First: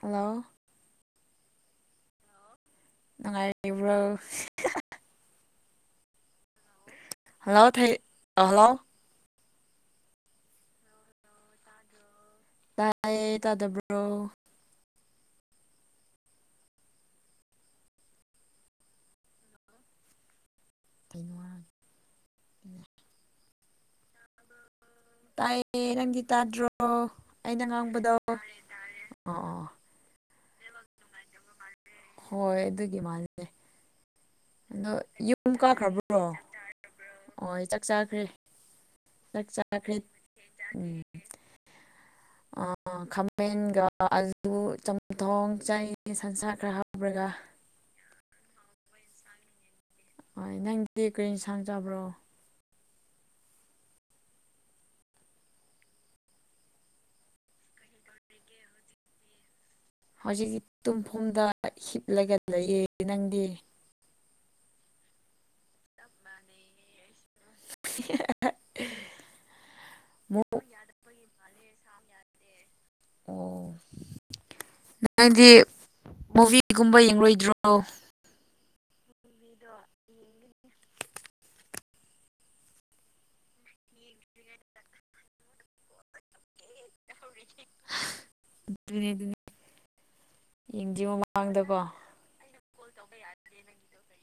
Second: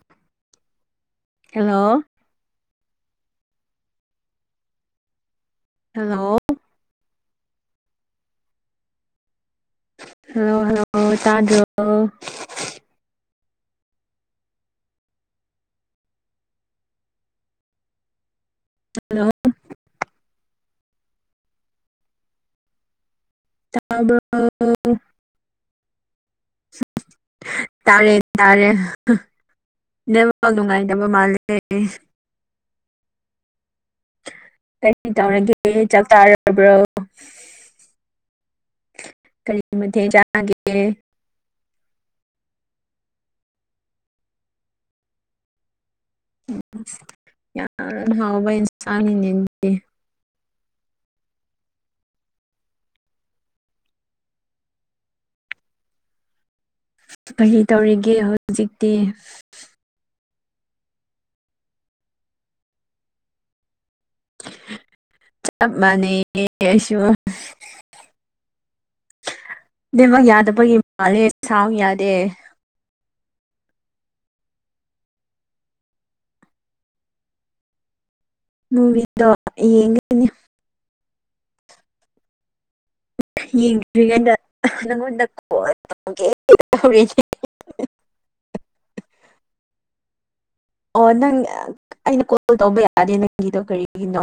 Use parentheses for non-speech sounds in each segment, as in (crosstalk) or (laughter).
hello hello ꯅꯨꯡꯉꯥꯏꯔꯤꯕ꯭ꯔꯣ hello hello ꯊꯩꯏꯠ hello hello hello ꯇꯥꯗ꯭ꯔꯣ ꯇꯥꯏꯌꯦ ꯇꯥꯗꯕ꯭ꯔꯣ ꯍꯜꯂꯣ (unintelligible) ꯇꯥꯕ꯭ꯔꯣ꯭-ꯑꯣ-ꯑꯣ-ꯑꯣ ꯇꯥꯏꯌꯦ ꯉꯪꯒꯤꯠ ꯇꯥꯗ꯭ꯔꯣ ꯑꯩꯅ ꯉꯥꯡꯕꯗꯣ ꯇꯥꯔꯦ ꯇꯥꯔꯦ ꯑꯣ ꯑꯣ ꯅꯦꯠꯋꯥꯛ ꯅꯨꯡꯉꯥꯏꯇꯕ ꯃꯥꯜꯂꯦ ꯍꯣꯏ ꯑꯗꯨꯒꯤ ꯃꯥꯜꯂꯦ ꯑꯗꯣ ꯀꯔꯤ ꯌꯨꯝ ꯇꯧꯔꯒꯦ ꯀꯥꯈ꯭ꯔꯕ꯭ꯔꯣ ꯆꯥꯛ ꯆꯥꯀ ꯆꯥꯔꯕ꯭ꯔꯣ ꯆꯥꯔꯥꯕ꯭ꯔꯣ ꯍ ꯑꯩ ꯆꯥꯛ ꯆꯥꯈ꯭ꯔꯦ ꯆꯥꯛ ꯀꯔꯤ ꯆꯥꯈ꯭ꯔꯦ (inaudible) ꯃꯊꯦꯜ ꯗꯤ ꯆꯥꯒꯦ ꯆꯥꯗ꯭ꯔꯤꯌꯦ ꯑꯥ ꯑ ꯈꯥꯃꯦꯟꯒ ꯑꯂꯨ ꯆꯝꯊꯣꯡ ꯆꯥꯏ ꯌꯥꯝꯅ ꯍꯥꯎꯕ ꯍꯦꯟꯁꯥꯡꯅꯤꯅꯦ ꯗꯨꯗꯤ ꯍꯣꯏ ꯅꯪꯗꯤ ꯀꯔꯤ ꯁꯥꯡ ꯆꯥꯕ꯭ꯔꯣ ꯀꯔꯤ ꯇꯧꯔꯤꯒꯦ ꯍꯧꯖꯤꯛꯇꯤ ꯍꯧꯖꯤꯛꯇꯤ ꯇꯨꯝꯐꯝꯗ ꯍꯤꯞꯂꯒ ꯂꯩꯌꯦ ꯅꯪꯗꯤ ꯆꯞ ꯃꯥꯅꯩ ꯌꯦ ꯑꯩꯁꯨ (inaudible) ꯅꯦꯠꯋꯥꯛ ꯃꯨ ꯌꯥꯗꯕꯒꯤ ꯃꯥꯜꯂꯦ ꯁꯥꯎꯟ ꯌꯥꯗꯦ ꯑꯣ ꯅꯪꯗꯤ ꯃꯨꯚꯤꯒꯨꯝꯕ ꯌꯦꯡꯂꯣꯏꯗ꯭ꯔꯣ ꯃꯨꯚꯤꯗꯣ ꯑ ꯌꯦꯡꯒꯅꯤ ꯌꯦꯡꯗ꯭ꯔꯤꯉꯩꯗ ꯅꯪꯉꯣꯟꯗ ꯀꯣꯜ ꯇꯧꯒꯦ ꯇꯧꯔꯛꯏꯅꯤ (unintelligible) ꯌꯦꯡꯗ꯭ꯔꯤ ꯑꯣ ꯅꯪ ꯃꯃꯥꯡꯗꯀꯣ ꯑ-ꯑꯩꯅ ꯀꯣꯜ ꯇꯧꯕ ꯌꯥꯗꯦ ꯅꯪꯒꯤꯗꯣ ꯀꯔꯤꯒꯤꯅꯣ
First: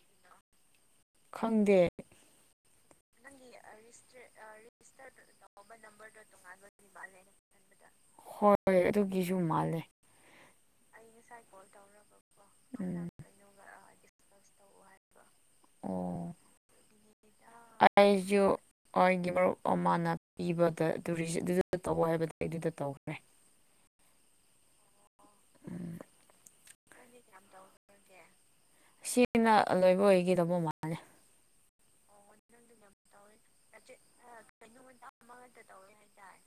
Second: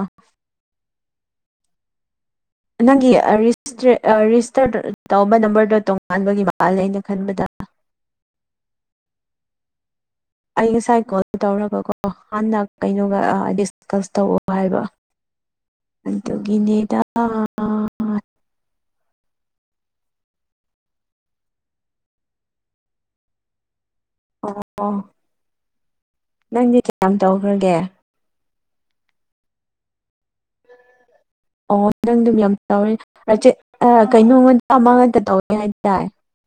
ꯈꯪꯗꯦ ꯅꯪꯒꯤ ꯑ-ꯔꯤꯖꯤꯁꯇ꯭ꯔꯦꯠ ꯑ-ꯔꯤꯖꯤꯁꯇꯔ ꯇꯧꯕ ꯅꯝꯕꯔꯗꯤ ꯇꯣꯉꯥꯟꯕꯒꯤ ꯃꯥꯜꯂꯦ ꯑꯩꯅ ꯈꯟꯕꯗ ꯍꯣꯏ ꯑꯗꯨꯒꯤꯁꯨ ꯃꯥꯜꯂꯦ ꯑꯩ ꯉꯁꯥꯏ ꯀꯣꯜ ꯇꯧꯔꯦꯕꯀꯣ ꯍꯥꯟꯅ ꯎꯝ ꯀꯩꯅꯣꯒ ꯑ-ꯂꯤꯁ ꯀꯁ ꯗꯤꯁꯀꯁ ꯇꯧꯑꯣ ꯇꯧ ꯍꯥꯏꯕ ꯑꯣ ꯑꯗꯨꯒꯤꯅꯤꯗ ꯑ-ꯑ-ꯑ ꯑꯣ ꯑꯩꯒꯤ ꯃꯔꯨꯞ ꯑꯃꯅ ꯄꯤꯕꯗ ꯇꯨꯔꯤꯁ ꯑꯗꯨꯗ ꯇꯧ ꯍꯥꯏꯕꯗ ꯑꯩ ꯑꯗꯨꯗ ꯇꯧꯈ꯭ꯔꯦ (inaudible) ꯑꯣ-ꯑꯣ ꯎꯝ ꯅꯪꯗꯤ ꯀꯌꯥꯝ ꯇꯧꯈ꯭ꯔꯒꯦ ꯁꯤꯅ ꯂꯣꯏꯕ ꯑꯣꯏꯒꯗꯕ ꯃꯥꯜꯂꯦ ꯑꯣ ꯅꯪꯗꯨꯝ ꯌꯥꯝ ꯅꯪꯗꯤ ꯇꯧꯔꯦꯅ ꯇꯧꯋꯦ ꯍꯖꯤꯛ ꯑ ꯀꯦꯅꯣꯝ ꯀꯩꯅꯣ ꯑꯃ ꯈꯛꯇ ꯇꯧꯔꯦ ꯉꯥꯛꯇ ꯇꯧꯋꯦ ꯍꯥꯏꯇꯥꯏ ꯍꯥꯏꯇꯥꯔꯦ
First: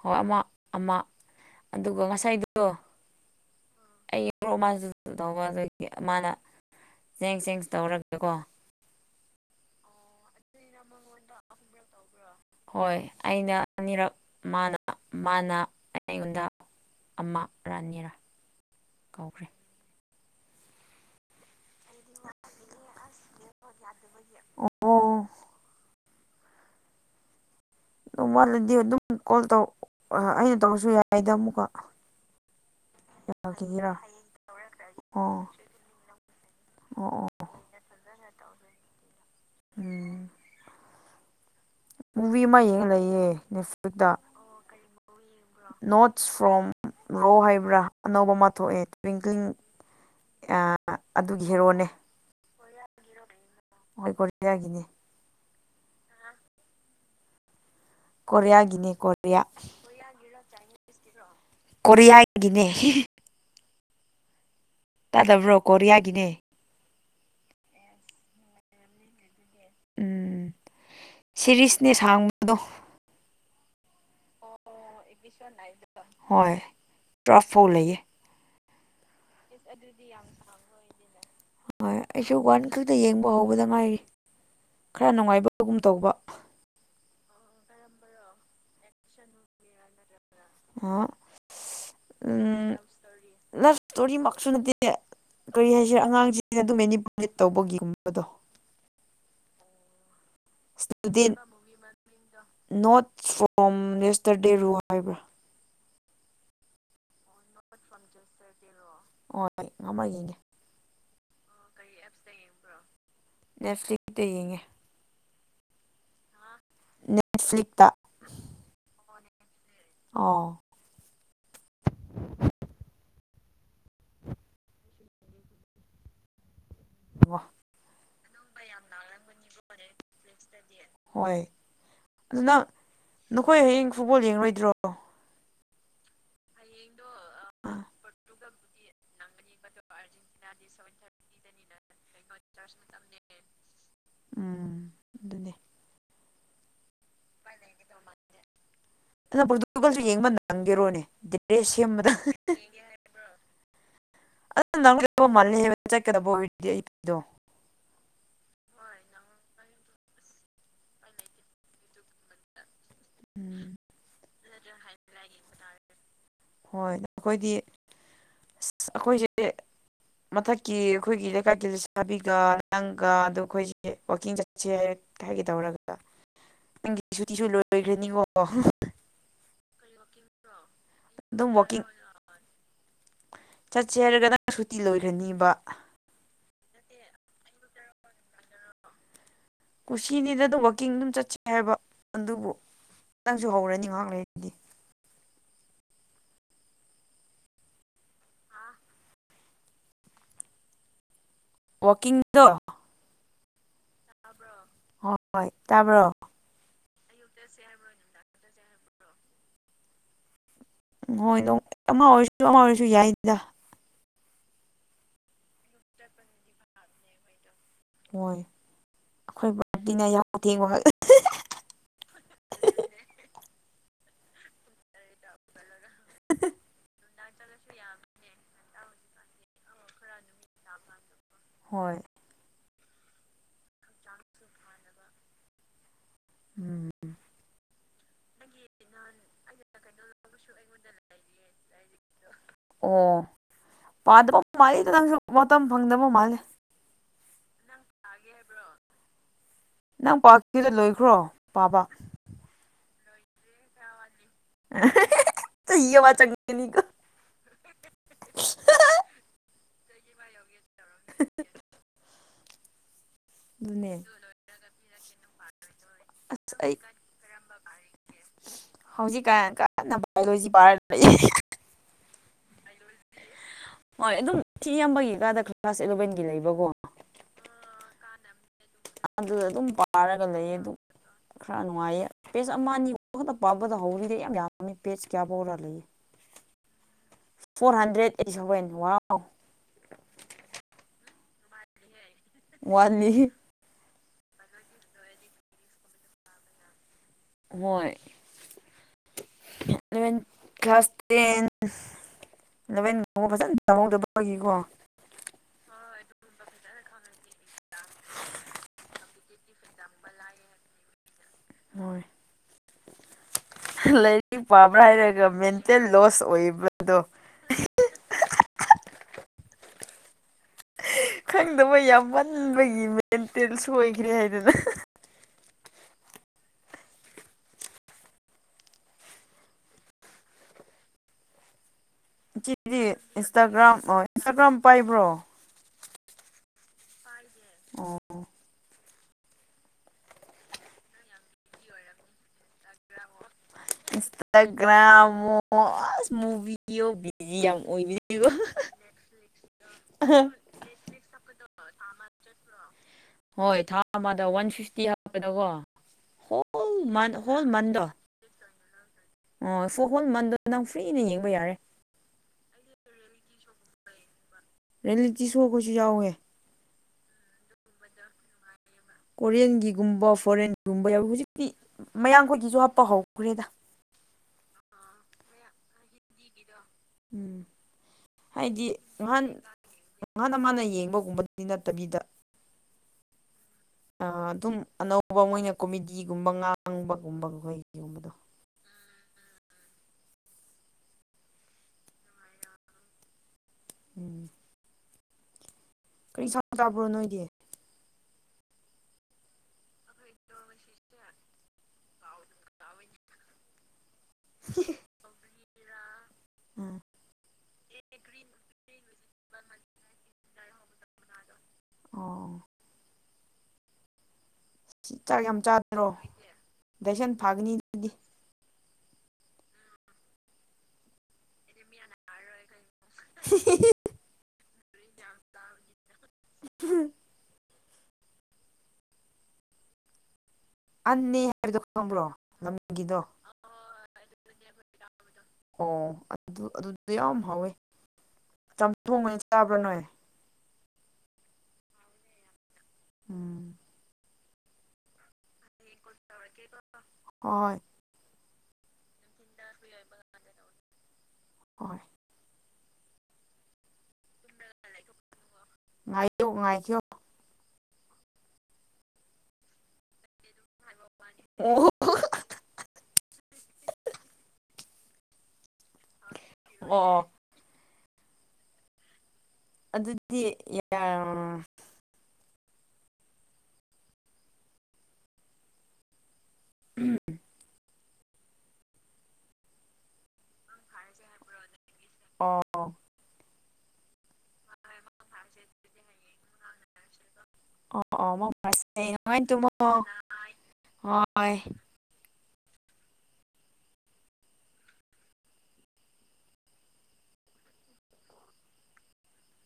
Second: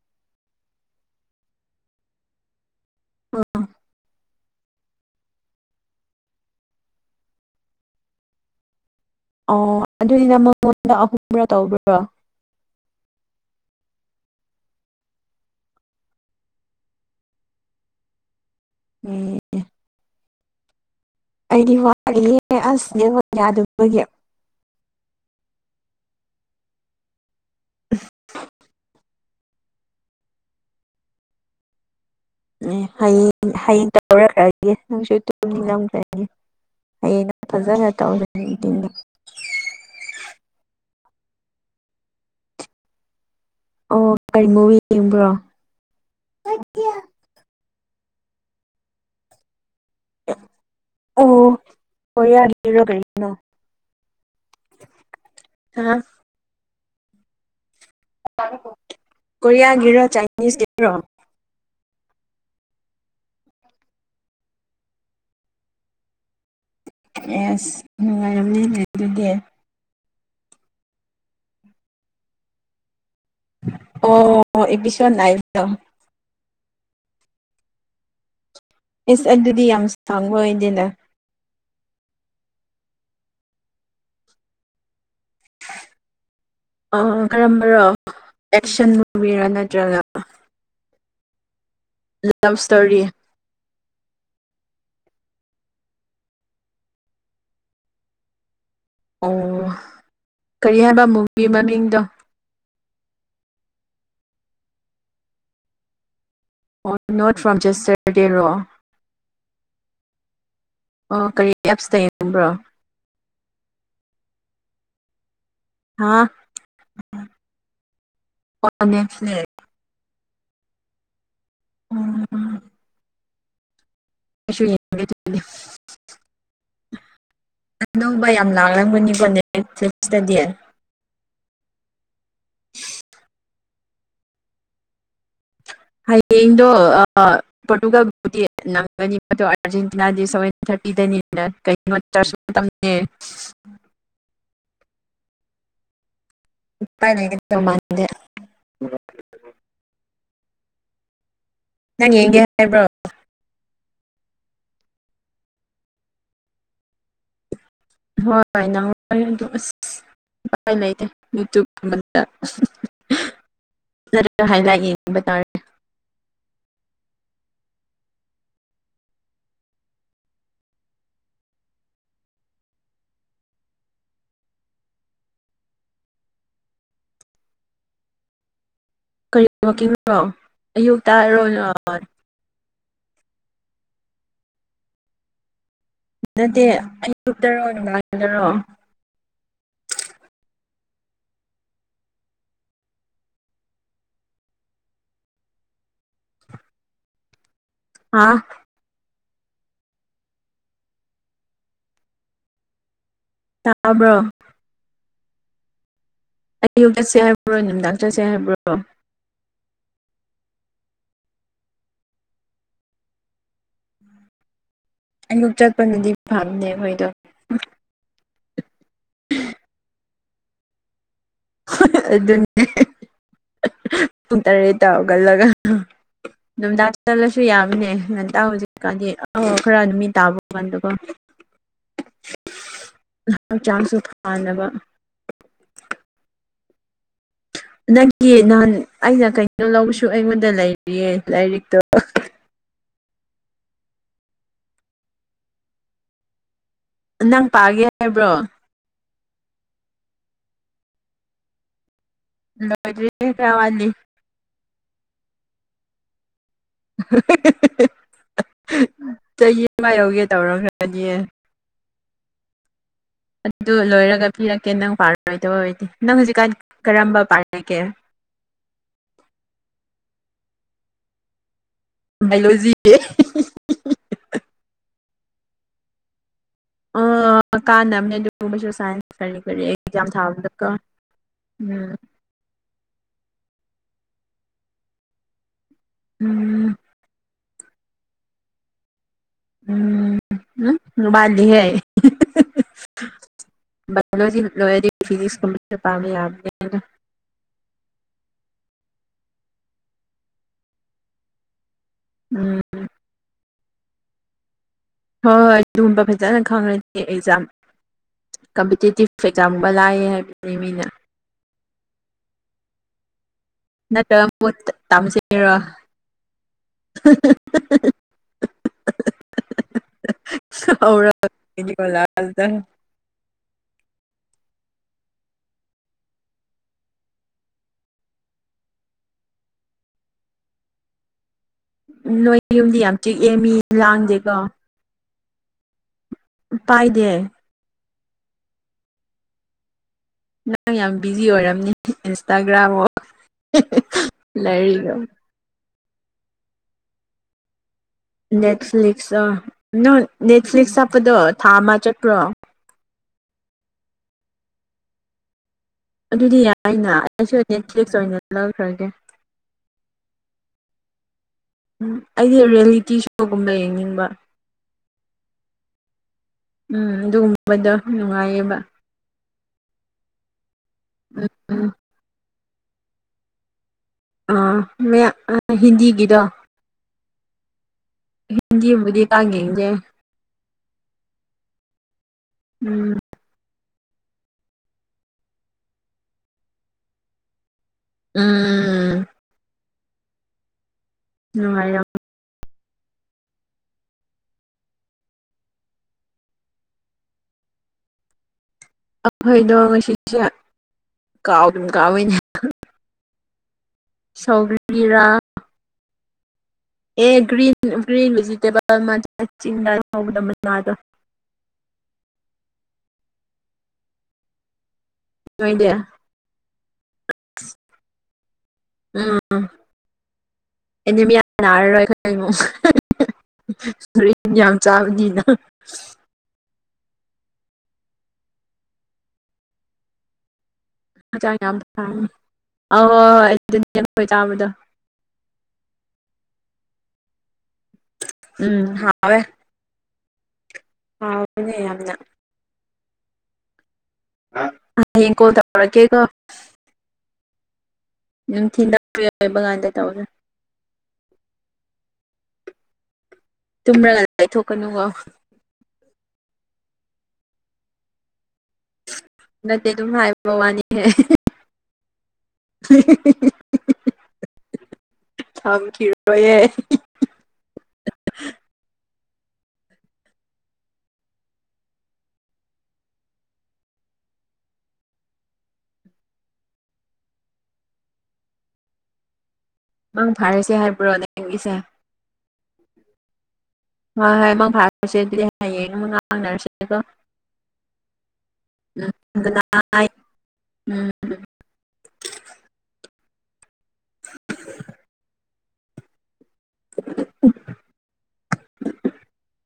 ꯍꯣꯏ ꯑꯃ ꯑꯃ ꯑꯗꯨꯒ ꯉꯁꯥꯏꯗꯣ (inaudible) ꯑꯩꯒꯤ ꯕ꯭ꯔꯣ ꯑꯃꯥꯁꯨ ꯇꯧꯕ ꯑꯗꯨꯒꯤ ꯑꯃꯥꯅ ꯖꯦꯡ ꯁꯦꯡꯁ ꯇꯧꯔꯒꯀꯣ ꯑꯣ ꯑꯗꯨꯗꯤ ꯅꯪ ꯃꯉꯣꯟꯗ ꯑꯍꯨꯝꯔ ꯇꯧꯕ꯭ꯔꯣ ꯍꯣꯏ ꯑꯩꯅ ꯑꯅꯤꯔꯛ ꯃꯥꯅ ꯃꯥꯅ ꯑꯩꯉꯣꯟꯗ ꯑꯃ ꯔꯥ ꯑꯅꯤꯔꯥ ꯀꯥꯎꯈ꯭ꯔꯦ ꯑꯦ ꯑꯩꯗꯤ ꯋꯥꯠꯂꯤꯍꯦ ꯑꯁ ꯅꯦꯠꯋꯥꯛ ꯌꯥꯗꯕꯒꯤ ꯑꯣ ꯑꯗꯨ ꯋꯥꯠꯂꯗꯤ ꯑꯗꯨꯝ ꯀꯣꯜ ꯇꯧ ꯑꯩꯅ ꯇꯧꯔꯁꯨ ꯌꯥꯏꯗ ꯑꯃꯨꯛꯀ ꯅꯦ ꯍꯌꯦꯡ ꯍꯌꯦꯡ ꯌꯥꯈꯤꯒꯦꯔꯥ ꯇꯧꯔꯈ꯭ꯔꯒꯦ ꯅꯪꯁꯨ ꯑꯣ ꯇꯨꯝꯅꯤꯡꯈ꯭ꯔꯅꯤ ꯑꯣ ꯍꯌꯦꯡ ꯑꯣ ꯐꯖꯅ ꯇꯧꯔꯅꯤ ꯗꯤꯟꯗ ꯇꯧꯗꯣꯏꯅꯤ (inaudible) ꯃꯨꯚꯤ ꯑꯃ ꯌꯦꯡ ꯂꯩꯌꯦ ꯅꯦꯠꯐ꯭ꯂꯤꯛꯁꯇ ꯑꯣ ꯀꯔꯤ ꯃꯨꯚꯤ ꯌꯦꯡꯕ꯭ꯔꯣ ꯅꯣꯠꯁ ꯐ꯭ꯔꯣꯝ ꯔꯣ ꯍꯥꯏꯕ꯭ꯔ ꯑꯅꯧꯕ ꯑꯃ ꯊꯣꯛꯑꯦ ꯇ꯭ꯋꯤꯡꯀ꯭ꯂꯤꯡ ꯑ ꯑꯗꯨꯒꯤ ꯑꯣ ꯍꯦꯔꯣꯅꯦ ꯀꯣꯔꯤꯌꯥꯒꯤꯔꯣ ꯀꯔꯤꯅꯣ ꯍꯣꯢ ꯀꯣꯔꯤꯌꯥꯒꯤꯅꯦ ꯑ ꯀꯣꯔꯤꯌꯥꯒꯤꯅꯦ ꯀꯣꯔꯤꯌꯥ ꯀꯣꯔꯤꯌꯥꯒꯤꯔꯣ ꯆꯥꯏꯅꯤꯁꯀꯤꯔꯣ ꯀꯣꯔꯤꯌꯥꯒꯤꯅꯦ (inaudible) ꯇꯥꯗꯕ꯭ꯔꯣ ꯀꯣꯔꯤꯌꯥꯒꯤꯅꯦ ꯑꯦꯁ ꯅꯨꯡꯉꯥꯏꯔꯝꯅꯤꯅꯦ ꯑꯗꯨꯗꯤ ꯎꯝ ꯁꯦꯔꯤꯁꯅꯦ ꯁꯥꯡꯕꯗꯣ ꯑꯣ ꯏꯄꯤꯁꯣꯠ ꯅꯥꯏꯟꯒꯤꯗꯣ ꯍꯣꯏ ꯄꯨꯔꯥꯐꯧ ꯂꯩꯌꯦ ꯑꯤꯁ ꯑꯗꯨꯗꯤ ꯌꯥꯝ ꯁꯥꯡꯕ ꯑꯣꯏꯗꯦꯅ ꯍꯣꯏ ꯑꯩꯁꯨ ꯋꯥꯟ ꯈꯛꯇ ꯌꯦꯡꯕ ꯍꯧꯕꯗ ꯉꯥꯏꯔꯤ ꯈꯔ ꯅꯨꯡꯉꯥꯏꯕꯒꯨꯝ ꯇꯧꯕ ꯑꯣ ꯑꯣ ꯀꯔꯝꯕꯔꯣ ꯑꯦꯛꯁꯟ ꯃꯨꯚꯤꯔꯥ ꯅꯠꯇ꯭ꯔꯒ ꯑꯥ ꯂꯚ ꯏꯁꯇꯣꯔꯤ ꯇꯣꯔꯤ ꯃꯛꯁꯨ ꯅꯠꯇꯦ ꯀꯔꯤ ꯍꯥꯏꯁꯤꯔ ꯑꯉꯥꯡꯁꯤꯡꯅ ꯑꯗꯨꯝ ꯃꯦꯅꯤꯄꯨꯂꯦꯠ ꯇꯧꯕꯒꯤꯒꯨꯝꯕꯗꯣ ꯑꯣ ꯀꯔꯤ ꯍꯥꯏꯕ ꯏꯁꯇꯨꯗꯦꯟ ꯃꯨꯚꯤ ꯃꯃꯤꯡꯗꯣ ꯅꯣꯠ ꯐ꯭ꯔꯣꯝ ꯌꯦꯁꯇ꯭ꯔꯗꯦ ꯔꯣ ꯍꯥꯏꯕ꯭ꯔꯥ ꯅꯣꯠ ꯐ꯭ꯔꯣꯝ ꯌꯦꯁꯇ꯭ꯔꯗꯦ ꯔꯣ ꯍꯣꯏ ꯉꯝꯃ ꯌꯦꯡꯒꯦ ꯑꯣ ꯀꯔꯤ ꯑꯦꯞꯁꯇ ꯌꯦꯡꯕ꯭ꯔꯣ ꯅꯦꯠ ꯐ꯭ꯂꯤꯛ ꯇ ꯌꯦꯡꯉꯦ ꯍꯥꯥ ꯅꯦꯠꯐ꯭ꯂꯤꯛꯇ ꯅꯦ ꯑꯣ ꯎꯝ ꯑꯩꯁꯨ ꯌꯦꯡꯒꯦ ꯑꯗꯨꯗꯤ ꯋꯥ ꯑꯅꯧꯕ ꯌꯥꯝ ꯂꯥꯛꯂꯝꯒꯅꯤꯀꯣ ꯅꯦꯠꯐ꯭ꯂꯤꯁꯇꯗꯤ ꯅꯦꯠꯐ꯭ꯂꯤꯛꯁꯇꯗꯤ (unintelligible) ꯍꯣꯏ ꯑꯗꯨ ꯅꯪ ꯅꯈꯣꯏ ꯍꯌꯦꯡ ꯐꯨꯠꯕꯣꯜ ꯌꯦꯡꯂꯣꯏꯗ꯭ꯔꯣ ꯍꯌꯦꯡꯗꯣ ꯑꯥ ꯄꯣꯔꯇꯨꯒꯜꯕꯨꯇꯤ ꯅꯪꯒꯅꯤ ꯑꯗꯣ (unintelligible) ꯑꯥꯔꯖꯦꯟꯇꯤꯅꯥꯗꯤ ꯁꯚꯦꯟ ꯊꯥꯔꯇꯤꯗꯅꯤꯅ ꯀꯩꯅꯣ ꯆꯔꯆ ꯃꯇꯝꯅꯦ (unintelligible) ꯎꯝ ꯑꯗꯨꯅꯦ ꯎꯄꯥꯏ ꯂꯩꯒꯗꯧ ꯃꯥꯟꯗꯦ (unintelligible) ꯑꯗꯣ ꯄꯣꯔꯇꯨꯒꯜꯁꯨ ꯌꯦꯡꯕ ꯅꯪꯒꯦꯔꯣꯅꯦ ꯗ꯭ꯔꯦꯁ ꯁꯦꯝꯕꯗ ꯅꯪ ꯌꯦꯡꯒꯦ ꯍꯥꯏꯕ꯭ꯔꯣ ꯑꯗꯨ ꯅꯪꯒꯗꯧ ꯃꯥꯜꯂꯤꯍꯦ ꯆꯠꯀꯗꯕ ꯑꯣꯏꯔꯗꯤ ꯑꯌꯨꯛ ꯇꯣ (unintelligible) (unintelligible) ꯑꯁ ꯥꯎꯄꯥꯏ ꯂꯩꯇꯦ ꯎꯄꯥꯏ ꯌꯨꯇꯨꯞ ꯑꯃꯟꯕꯗ ꯍꯨꯝ ꯌꯨꯇ꯭ꯌꯨꯕꯒꯨꯝꯕꯗ ꯍꯨꯝ (unintelligible) ꯎꯝ ꯅꯠꯇ꯭ꯔꯒ (unintelligible) ꯍꯥꯏꯂꯥꯏꯠ ꯌꯦꯡꯕ ꯇꯥꯔꯦ ꯍꯣꯏ ꯑꯩꯈꯣꯏꯗꯤ ꯏꯁ ꯏꯁ ꯑꯩꯈꯣꯏꯁꯤꯗꯤ ꯃꯊꯛꯀꯤ ꯑꯩꯈꯣꯏꯒꯤ ꯂꯩꯀꯥꯏꯒꯤ ꯂꯩꯁꯥꯕꯤꯒ ꯅꯪꯒ ꯑꯗꯨꯒ ꯑꯩꯈꯣꯏꯆꯦ ꯋꯥꯀꯤꯡ ꯆꯠꯁꯦ ꯍꯥꯏꯔꯦ ꯍꯥꯏꯒꯦ ꯇꯧꯔꯒ ꯅꯪꯒꯤꯗꯤ ꯁꯨꯇꯤꯁꯨ ꯂꯣꯏꯒ꯭ꯔꯅꯤꯀꯣ (unintelligible) ꯀꯔꯤ ꯋꯥꯋꯀꯤꯡꯔꯣ ꯑꯌꯨꯛꯇꯔꯣ ꯑꯗꯨꯝ ꯋꯥꯛꯀꯤꯡ (unintelligible) ꯆꯠꯁꯦ ꯍꯥꯏꯔꯒ ꯅꯪ ꯁꯨꯇꯤ ꯂꯣꯏꯈ꯭ꯔꯅꯤꯕ ꯅꯠꯇꯦ ꯑꯌꯨꯛꯇꯔꯣ ꯅꯨꯡꯗꯥꯡꯗꯔꯣ ꯀꯨꯁꯤꯅꯤꯗ ꯑꯗꯨꯝ ꯋꯥꯀꯤꯡ ꯑꯗꯨꯝ ꯆꯠꯁꯦ ꯍꯥꯏꯕ ꯑꯗꯨꯕꯨ ꯅꯪꯁꯨ ꯍꯧꯔꯅꯤ ꯉꯍꯥꯛ ꯂꯩꯔꯗꯤ ꯑꯥ ꯋꯥꯀꯤꯡꯗꯣ ꯇꯥꯕ꯭ꯔꯣ ꯍꯣꯏ ꯍꯣꯏ ꯇꯥꯕ꯭ꯔꯣ ꯑꯩꯌꯨꯛ ꯆꯠꯁꯦ ꯍꯥꯏꯕ꯭ꯔꯣ ꯅꯨꯃꯤꯗꯥꯡ ꯆꯠꯁꯦ ꯍꯥꯏꯕ꯭ꯔꯣ ꯎꯝ ꯍꯣꯏ ꯑꯃ ꯑꯣꯏꯔꯁꯨ ꯑꯃ ꯑꯣꯏꯔꯁꯨ ꯌꯥꯏꯗ ꯑꯌꯨꯛ ꯆꯠꯄꯅꯗꯤ ꯐꯕꯅꯦ ꯑꯩꯈꯣꯏꯗꯣ ꯍꯣꯏ ꯑꯩꯈꯣꯏ ꯄꯥꯔꯇꯤꯅ ꯌꯥꯎꯧ ꯊꯦꯡꯕꯒ ꯍꯦ ꯍꯦ ꯍꯥ ꯍꯥ ꯑꯗꯨꯅꯤ ꯄꯨꯡ ꯇꯔꯦꯠꯇꯥ ꯍꯧꯒꯜꯂꯒ ꯅꯨꯡꯗꯥꯡ ꯆꯠꯂꯁꯨ ꯌꯥꯕꯅꯦ ꯉꯟꯇ ꯍꯧꯖꯤꯛꯀꯥꯟꯗꯤ ꯑꯥ ꯈꯔ ꯅꯨꯃꯤꯠ ꯇꯥꯕ ꯀꯥꯟꯗꯀꯣ ꯍꯣꯏ ꯍꯛꯆꯥꯡꯁꯨ ꯐꯅꯕ ꯎꯝ ꯅꯪꯒꯤ ꯅꯍꯥꯟ ꯑꯩꯅ ꯀꯩꯅꯣ ꯂꯧꯕꯁꯨ ꯑꯩꯉꯣꯟꯗ ꯂꯩꯔꯤꯌꯦ ꯂꯥꯏꯔꯤꯛꯇꯣ ꯄꯥꯗꯕ ꯃꯥꯜꯂꯤꯗ ꯅꯪꯁꯨ ꯃꯇꯝ ꯐꯪꯗꯕ ꯃꯥꯜꯂꯤ ꯅꯪ ꯄꯥꯒꯦ ꯍꯥꯏꯕ꯭ꯔꯣ ꯅꯪ ꯄꯥꯀꯤꯗꯣ ꯂꯣꯏꯈ꯭ꯔꯣ ꯄꯥꯕ ꯂꯥꯏꯕꯦꯔꯤ ꯈꯔꯋꯥꯂꯤ ꯍꯥ ꯍꯥ ꯍꯥ ꯍꯥ ꯌꯋꯥ ꯆꯪꯒꯅꯤ ꯍꯥ ꯍꯥ ꯍꯥ ꯍꯥ ꯆꯍꯤ ꯑꯃ ꯌꯧꯒꯦ ꯇꯧꯔꯒ ꯑꯗꯤꯌꯦ ꯑꯗꯨ ꯑꯗꯨꯅꯦ ꯂꯣꯏꯔꯒ ꯄꯤꯔꯛꯀꯦ ꯅꯪ ꯄꯥꯔꯣꯏꯗꯣꯏ ꯑꯣꯏꯔꯗꯤ ꯅꯪ ꯍꯧꯖꯤꯛꯀꯥꯟ ꯀꯔꯝꯕ ꯄꯥꯔꯤꯒꯦ ꯍꯧꯖꯤꯛꯀꯥꯟ ꯀꯥꯟꯅ ꯕꯥꯌꯣꯂꯣꯖꯤ ꯄꯔ ꯂꯩꯌꯦ ꯍꯥ ꯍꯥ ꯍꯥ ꯕꯥꯏꯂꯣꯖꯤ ꯍꯣꯏ ꯑꯗꯨꯝ ꯊꯤ ꯌꯥꯝꯕꯒꯤꯀꯥꯗ ꯀ꯭ꯂꯥꯁ ꯑꯦꯂꯚꯦꯟꯒꯤ ꯂꯩꯕ ꯑꯥ ꯀꯥꯟꯅꯃꯦ ꯑꯗꯨ ꯑꯗꯨꯗ ꯑꯗꯨꯝ ꯄꯥꯔꯒ ꯂꯩꯌꯦ ꯊꯥꯕꯗꯀꯣ ꯑꯗꯨꯝ ꯈꯔ ꯎꯝ ꯅꯨꯡꯉꯥꯏꯌꯦ ꯄꯦꯁ ꯑꯃ ꯑꯅꯤ ꯈꯛꯇ ꯄꯥꯕꯗ ꯍꯧꯔꯤꯗꯤ ꯑꯩ ꯌꯥꯝ ꯌꯥꯝꯃꯦ ꯄꯦꯁ ꯀꯌꯥꯕꯧꯔ ꯂꯩꯌꯦ ꯎꯝ ꯐꯣꯔ ꯍꯟꯗ꯭ꯔꯦꯠ ꯑꯦꯠ ꯁꯚꯦꯟ ꯋꯥꯎ ꯎꯝ ꯍꯝ ꯂꯨꯃꯥꯜꯂꯤꯍꯦ ꯋꯥꯠꯂꯤ ꯕꯥꯏꯂꯣꯖꯤ ꯂꯣꯏꯔꯗꯤ ꯐꯤꯖꯤꯛꯁ ꯀꯝꯄ꯭ꯨꯇꯔ ꯄꯥꯕ ꯌꯥꯕꯅꯤ ꯍꯣꯏ ꯑꯦꯂꯕꯦꯟ ꯀ꯭ꯂꯥꯁ ꯇꯦꯟ ꯎꯝ ꯑꯂꯚꯦꯟꯕꯥꯎ ꯐꯖꯅ ꯆꯪꯍꯧꯗꯕꯒꯤꯀꯣ ꯍꯣꯏ ꯍꯣꯏ ꯑꯗꯨꯒꯨꯝꯕ ꯐꯖꯅ ꯈꯪꯅꯗꯤ ꯑꯦꯛꯖꯥꯝ ꯀꯝꯄꯤꯇꯤꯇꯤꯞ ꯑꯦꯛꯖꯥꯝꯒ ꯂꯥꯛꯑꯦ ꯍꯥꯏꯕꯅꯤ ꯃꯤꯅ ꯍꯣꯏ ꯅꯠꯇ꯭ꯔꯒ ꯂꯥꯏꯔꯤꯛ ꯃꯨꯠ ꯄꯥꯕ꯭ꯔꯥ ꯍꯥꯏꯔꯒ ꯇꯝꯁꯤꯔꯣ ꯃꯦꯟꯇꯦꯜ ꯂꯣꯁ ꯑꯣꯏꯕꯗꯣ ꯍꯥ ꯍꯥ ꯍꯥ ꯍꯥ ꯑꯍꯥ ꯑꯍꯥ ꯈꯪꯗꯕ ꯍꯧꯔꯒꯅꯤꯀꯣ ꯌꯥꯝ ꯂꯥꯁꯇ ꯃꯟꯕꯒꯤ ꯃꯦꯟꯇꯦꯜ ꯁꯣꯏꯈ꯭ꯔꯦ ꯑꯗꯨꯅ ꯍꯥ ꯅꯣꯏ ꯌꯨꯝꯗꯤ ꯏꯆꯦꯗꯤ ꯌꯥꯝ ꯆꯤꯛꯑꯦ ꯃꯤ ꯏꯟꯁꯇꯥꯒ꯭ꯔꯥꯝ ꯂꯥꯡꯗꯦꯀꯣ ꯏꯟꯁꯇꯥꯒ꯭ꯔꯥꯝ ꯄꯥꯏꯕ꯭ꯔꯣ ꯄꯏꯗꯦ ꯑꯣ ꯅꯪ ꯌꯥꯝ ꯕꯤꯖꯤ ꯑꯣꯏꯔꯝꯅꯤ ꯏꯟꯁꯇꯥꯒ꯭ꯔꯝ ꯑꯣ ꯂꯥꯏꯔꯤꯛꯔꯣ ꯏꯟꯁꯇꯒ꯭ꯔꯝꯑꯣ ꯑꯁ ꯃꯣꯚꯤꯑꯣ ꯕꯤꯗꯤꯌꯝ ꯅꯦꯠꯐ꯭ꯂꯤꯛꯁ ꯑꯣ ꯅꯣꯏ ꯅꯦꯠꯐ꯭ꯂꯤꯛꯁ ꯍꯥꯞꯄꯗꯣ ꯊꯥ ꯑꯃ ꯆꯠꯄ꯭ꯔꯣ ꯍꯣꯏ ꯊꯥ ꯑꯃꯗ ꯋꯥꯟ ꯐꯤꯐꯇꯤ ꯍꯥꯞꯄꯗꯀꯣ ꯑꯗꯨꯗꯤ ꯍꯣꯜ ꯌꯥꯏꯅ ꯃꯟ ꯑꯩꯁꯨ ꯍꯣꯜ ꯃꯟꯗꯣ ꯅꯦꯠꯐ꯭ꯛꯁ ꯑꯣꯏꯅ ꯂꯧꯈ꯭ꯔꯒꯦ ꯑꯣ ꯐꯣꯔ ꯍꯣꯜ ꯃꯟꯗꯟ ꯅꯪ ꯐ꯭ꯔꯤꯅ ꯌꯦꯡꯕ ꯌꯥꯔꯦ ꯎꯝ ꯑꯩꯗꯤ ꯔꯤꯌꯦꯂꯤꯇꯤ ꯁꯣꯒꯨꯝꯕ ꯌꯦꯡꯅꯤꯡꯕ ꯔꯤꯌꯦꯂꯤꯇꯤ ꯁꯣꯈꯩꯁꯨ ꯌꯥꯎꯋꯦ ꯎꯝ ꯑꯗꯨꯒꯨꯝꯕꯗꯣ ꯅꯨꯡꯉꯥꯏꯌꯦꯕ ꯀꯣꯔꯤꯌꯟꯒꯤꯒꯨꯝꯕ ꯐꯣꯔꯦꯟꯒꯨꯝꯕ ꯌꯥꯎꯋ ꯎꯝ ꯍꯧꯖꯤꯛꯇꯤ ꯎꯝ ꯃꯌꯥꯝꯈꯣꯏꯒꯤꯁꯨ ꯍꯥꯞꯄ ꯍꯧꯈ꯭ꯔꯦꯗ ꯑꯥ ꯃꯌ ꯍꯤꯟꯗꯤꯒꯤꯗꯣ ꯎꯝ ꯍꯥꯏꯗꯤ ꯍꯤꯟꯗꯤꯕꯨꯗꯤ ꯉꯍꯥꯟ ꯄꯥꯛ ꯌꯦꯡꯗꯦ ꯉꯍꯥꯟ ꯃꯅꯥ ꯌꯦꯡꯕꯒꯨꯝꯕꯗꯤ ꯅꯠꯇꯕꯤꯗ ꯎꯝ ꯑꯗꯨꯝ ꯑꯅꯧꯕ ꯃꯣꯏꯅ ꯀꯣꯃꯦꯗꯤꯒꯨꯝꯕ ꯉꯥꯡꯕꯒꯨꯝꯕ ꯈꯣꯏ ꯎꯝꯝꯝ ꯅꯨꯡꯉꯥꯏ ꯌꯥꯝ ꯎꯝ ꯀꯔꯤ ꯢꯟꯁꯥꯡ ꯆꯥꯕ꯭ꯔꯣ ꯅꯣꯏꯗꯤ ꯑꯩꯈꯣꯏꯗꯣ ꯉꯁꯤꯁꯦ ꯀꯥꯎꯗꯨꯝ ꯀꯥꯎꯏꯅꯦ ꯁꯧꯒ꯭ꯔꯤꯔꯥ um a green green vegetable ꯃꯆꯥ ꯆꯤꯡꯗ ꯊꯒꯗ ꯃꯅꯥꯗꯣ ꯑꯣ ꯆꯥꯛ ꯌꯥꯝ ꯅꯣꯏꯗꯤ ꯆꯥꯗ꯭ꯔꯣ ꯗꯥꯏꯁꯟ ꯐꯥꯒꯅꯤ ꯑꯗꯨꯗꯤ ꯎꯝ ꯑꯦꯅꯤꯃꯤꯌ ꯅꯥꯔꯔꯣꯏ ꯑꯩꯈꯣꯏꯉꯣ ꯁꯨꯔꯦꯟ ꯌꯥꯝ ꯆꯥꯕꯅꯤꯅ ꯍꯝ ꯑꯟꯅꯤ ꯍꯛꯆꯥꯡ ꯌꯥꯝ ꯍꯥꯏꯕꯗꯣ ꯐꯥꯡꯅꯤ ꯈꯪꯕ꯭ꯔꯣ ꯑ ꯂꯝꯒꯤꯗꯣ ꯍꯣꯏ ꯑꯗꯨꯗꯤꯈꯣꯏ ꯆꯥꯕꯗꯣ ꯑꯣ ꯑꯗꯨ ꯑꯗꯨꯗꯨ ꯌꯥꯝ ꯍꯥꯎꯋꯦ ꯎꯝ ꯆꯝꯊꯣꯡ ꯍꯥꯎꯋꯦ ꯑꯣꯏꯅ ꯆꯥꯕ꯭ꯔꯥ ꯅꯣꯏ ꯍꯥꯎꯕꯅꯦ ꯌꯥꯝꯅ ꯎꯝ ꯍꯥꯌꯦꯡ ꯀꯣꯜ ꯇꯧꯔꯛꯀꯦꯀꯣ ꯍꯣꯏ ꯅꯨꯡꯊꯤꯟꯗ ꯐ꯭ꯔꯤ ꯑꯣꯏꯕ ꯀꯥꯟꯗ ꯇꯧꯁꯦ ꯍꯣꯏ ꯇꯨꯝꯔꯒ ꯂꯩꯊꯣꯛꯀꯅꯨꯀꯣ ꯉꯥꯏꯌꯣ ꯉꯥꯏꯈꯤꯌꯣ ꯅꯠꯇꯦ ꯑꯗꯨꯝ ꯍꯥꯏꯕ ꯋꯥꯅꯤ ꯑꯦ ꯑꯣ ꯊꯕꯤꯈꯤꯔꯣꯏꯌꯦ ꯑꯣ ꯑꯗꯨꯗꯤ ꯌꯥꯔꯝ ꯎꯝ ꯃꯪ ꯐꯥꯔꯁꯦ ꯍꯥꯏꯕ꯭ꯔꯣ ꯅꯡꯒꯤꯁꯦ ꯑꯣ ꯍꯣꯏ ꯍꯣꯏ ꯃꯪ ꯐꯥꯔꯁꯦ ꯑꯗꯨꯗꯤ ꯍꯌꯦꯡ ꯑꯃꯨꯛ ꯉꯥꯡꯅꯔꯁꯦ ꯀꯣ ꯑꯣ ꯑꯣ ꯃꯪ ꯐꯔꯁꯤ ꯅꯨꯡꯉꯥꯏꯅ ꯒꯨꯗ ꯇꯨꯝꯃꯣ ꯅꯥꯏꯠ ꯎꯝ (inaudible)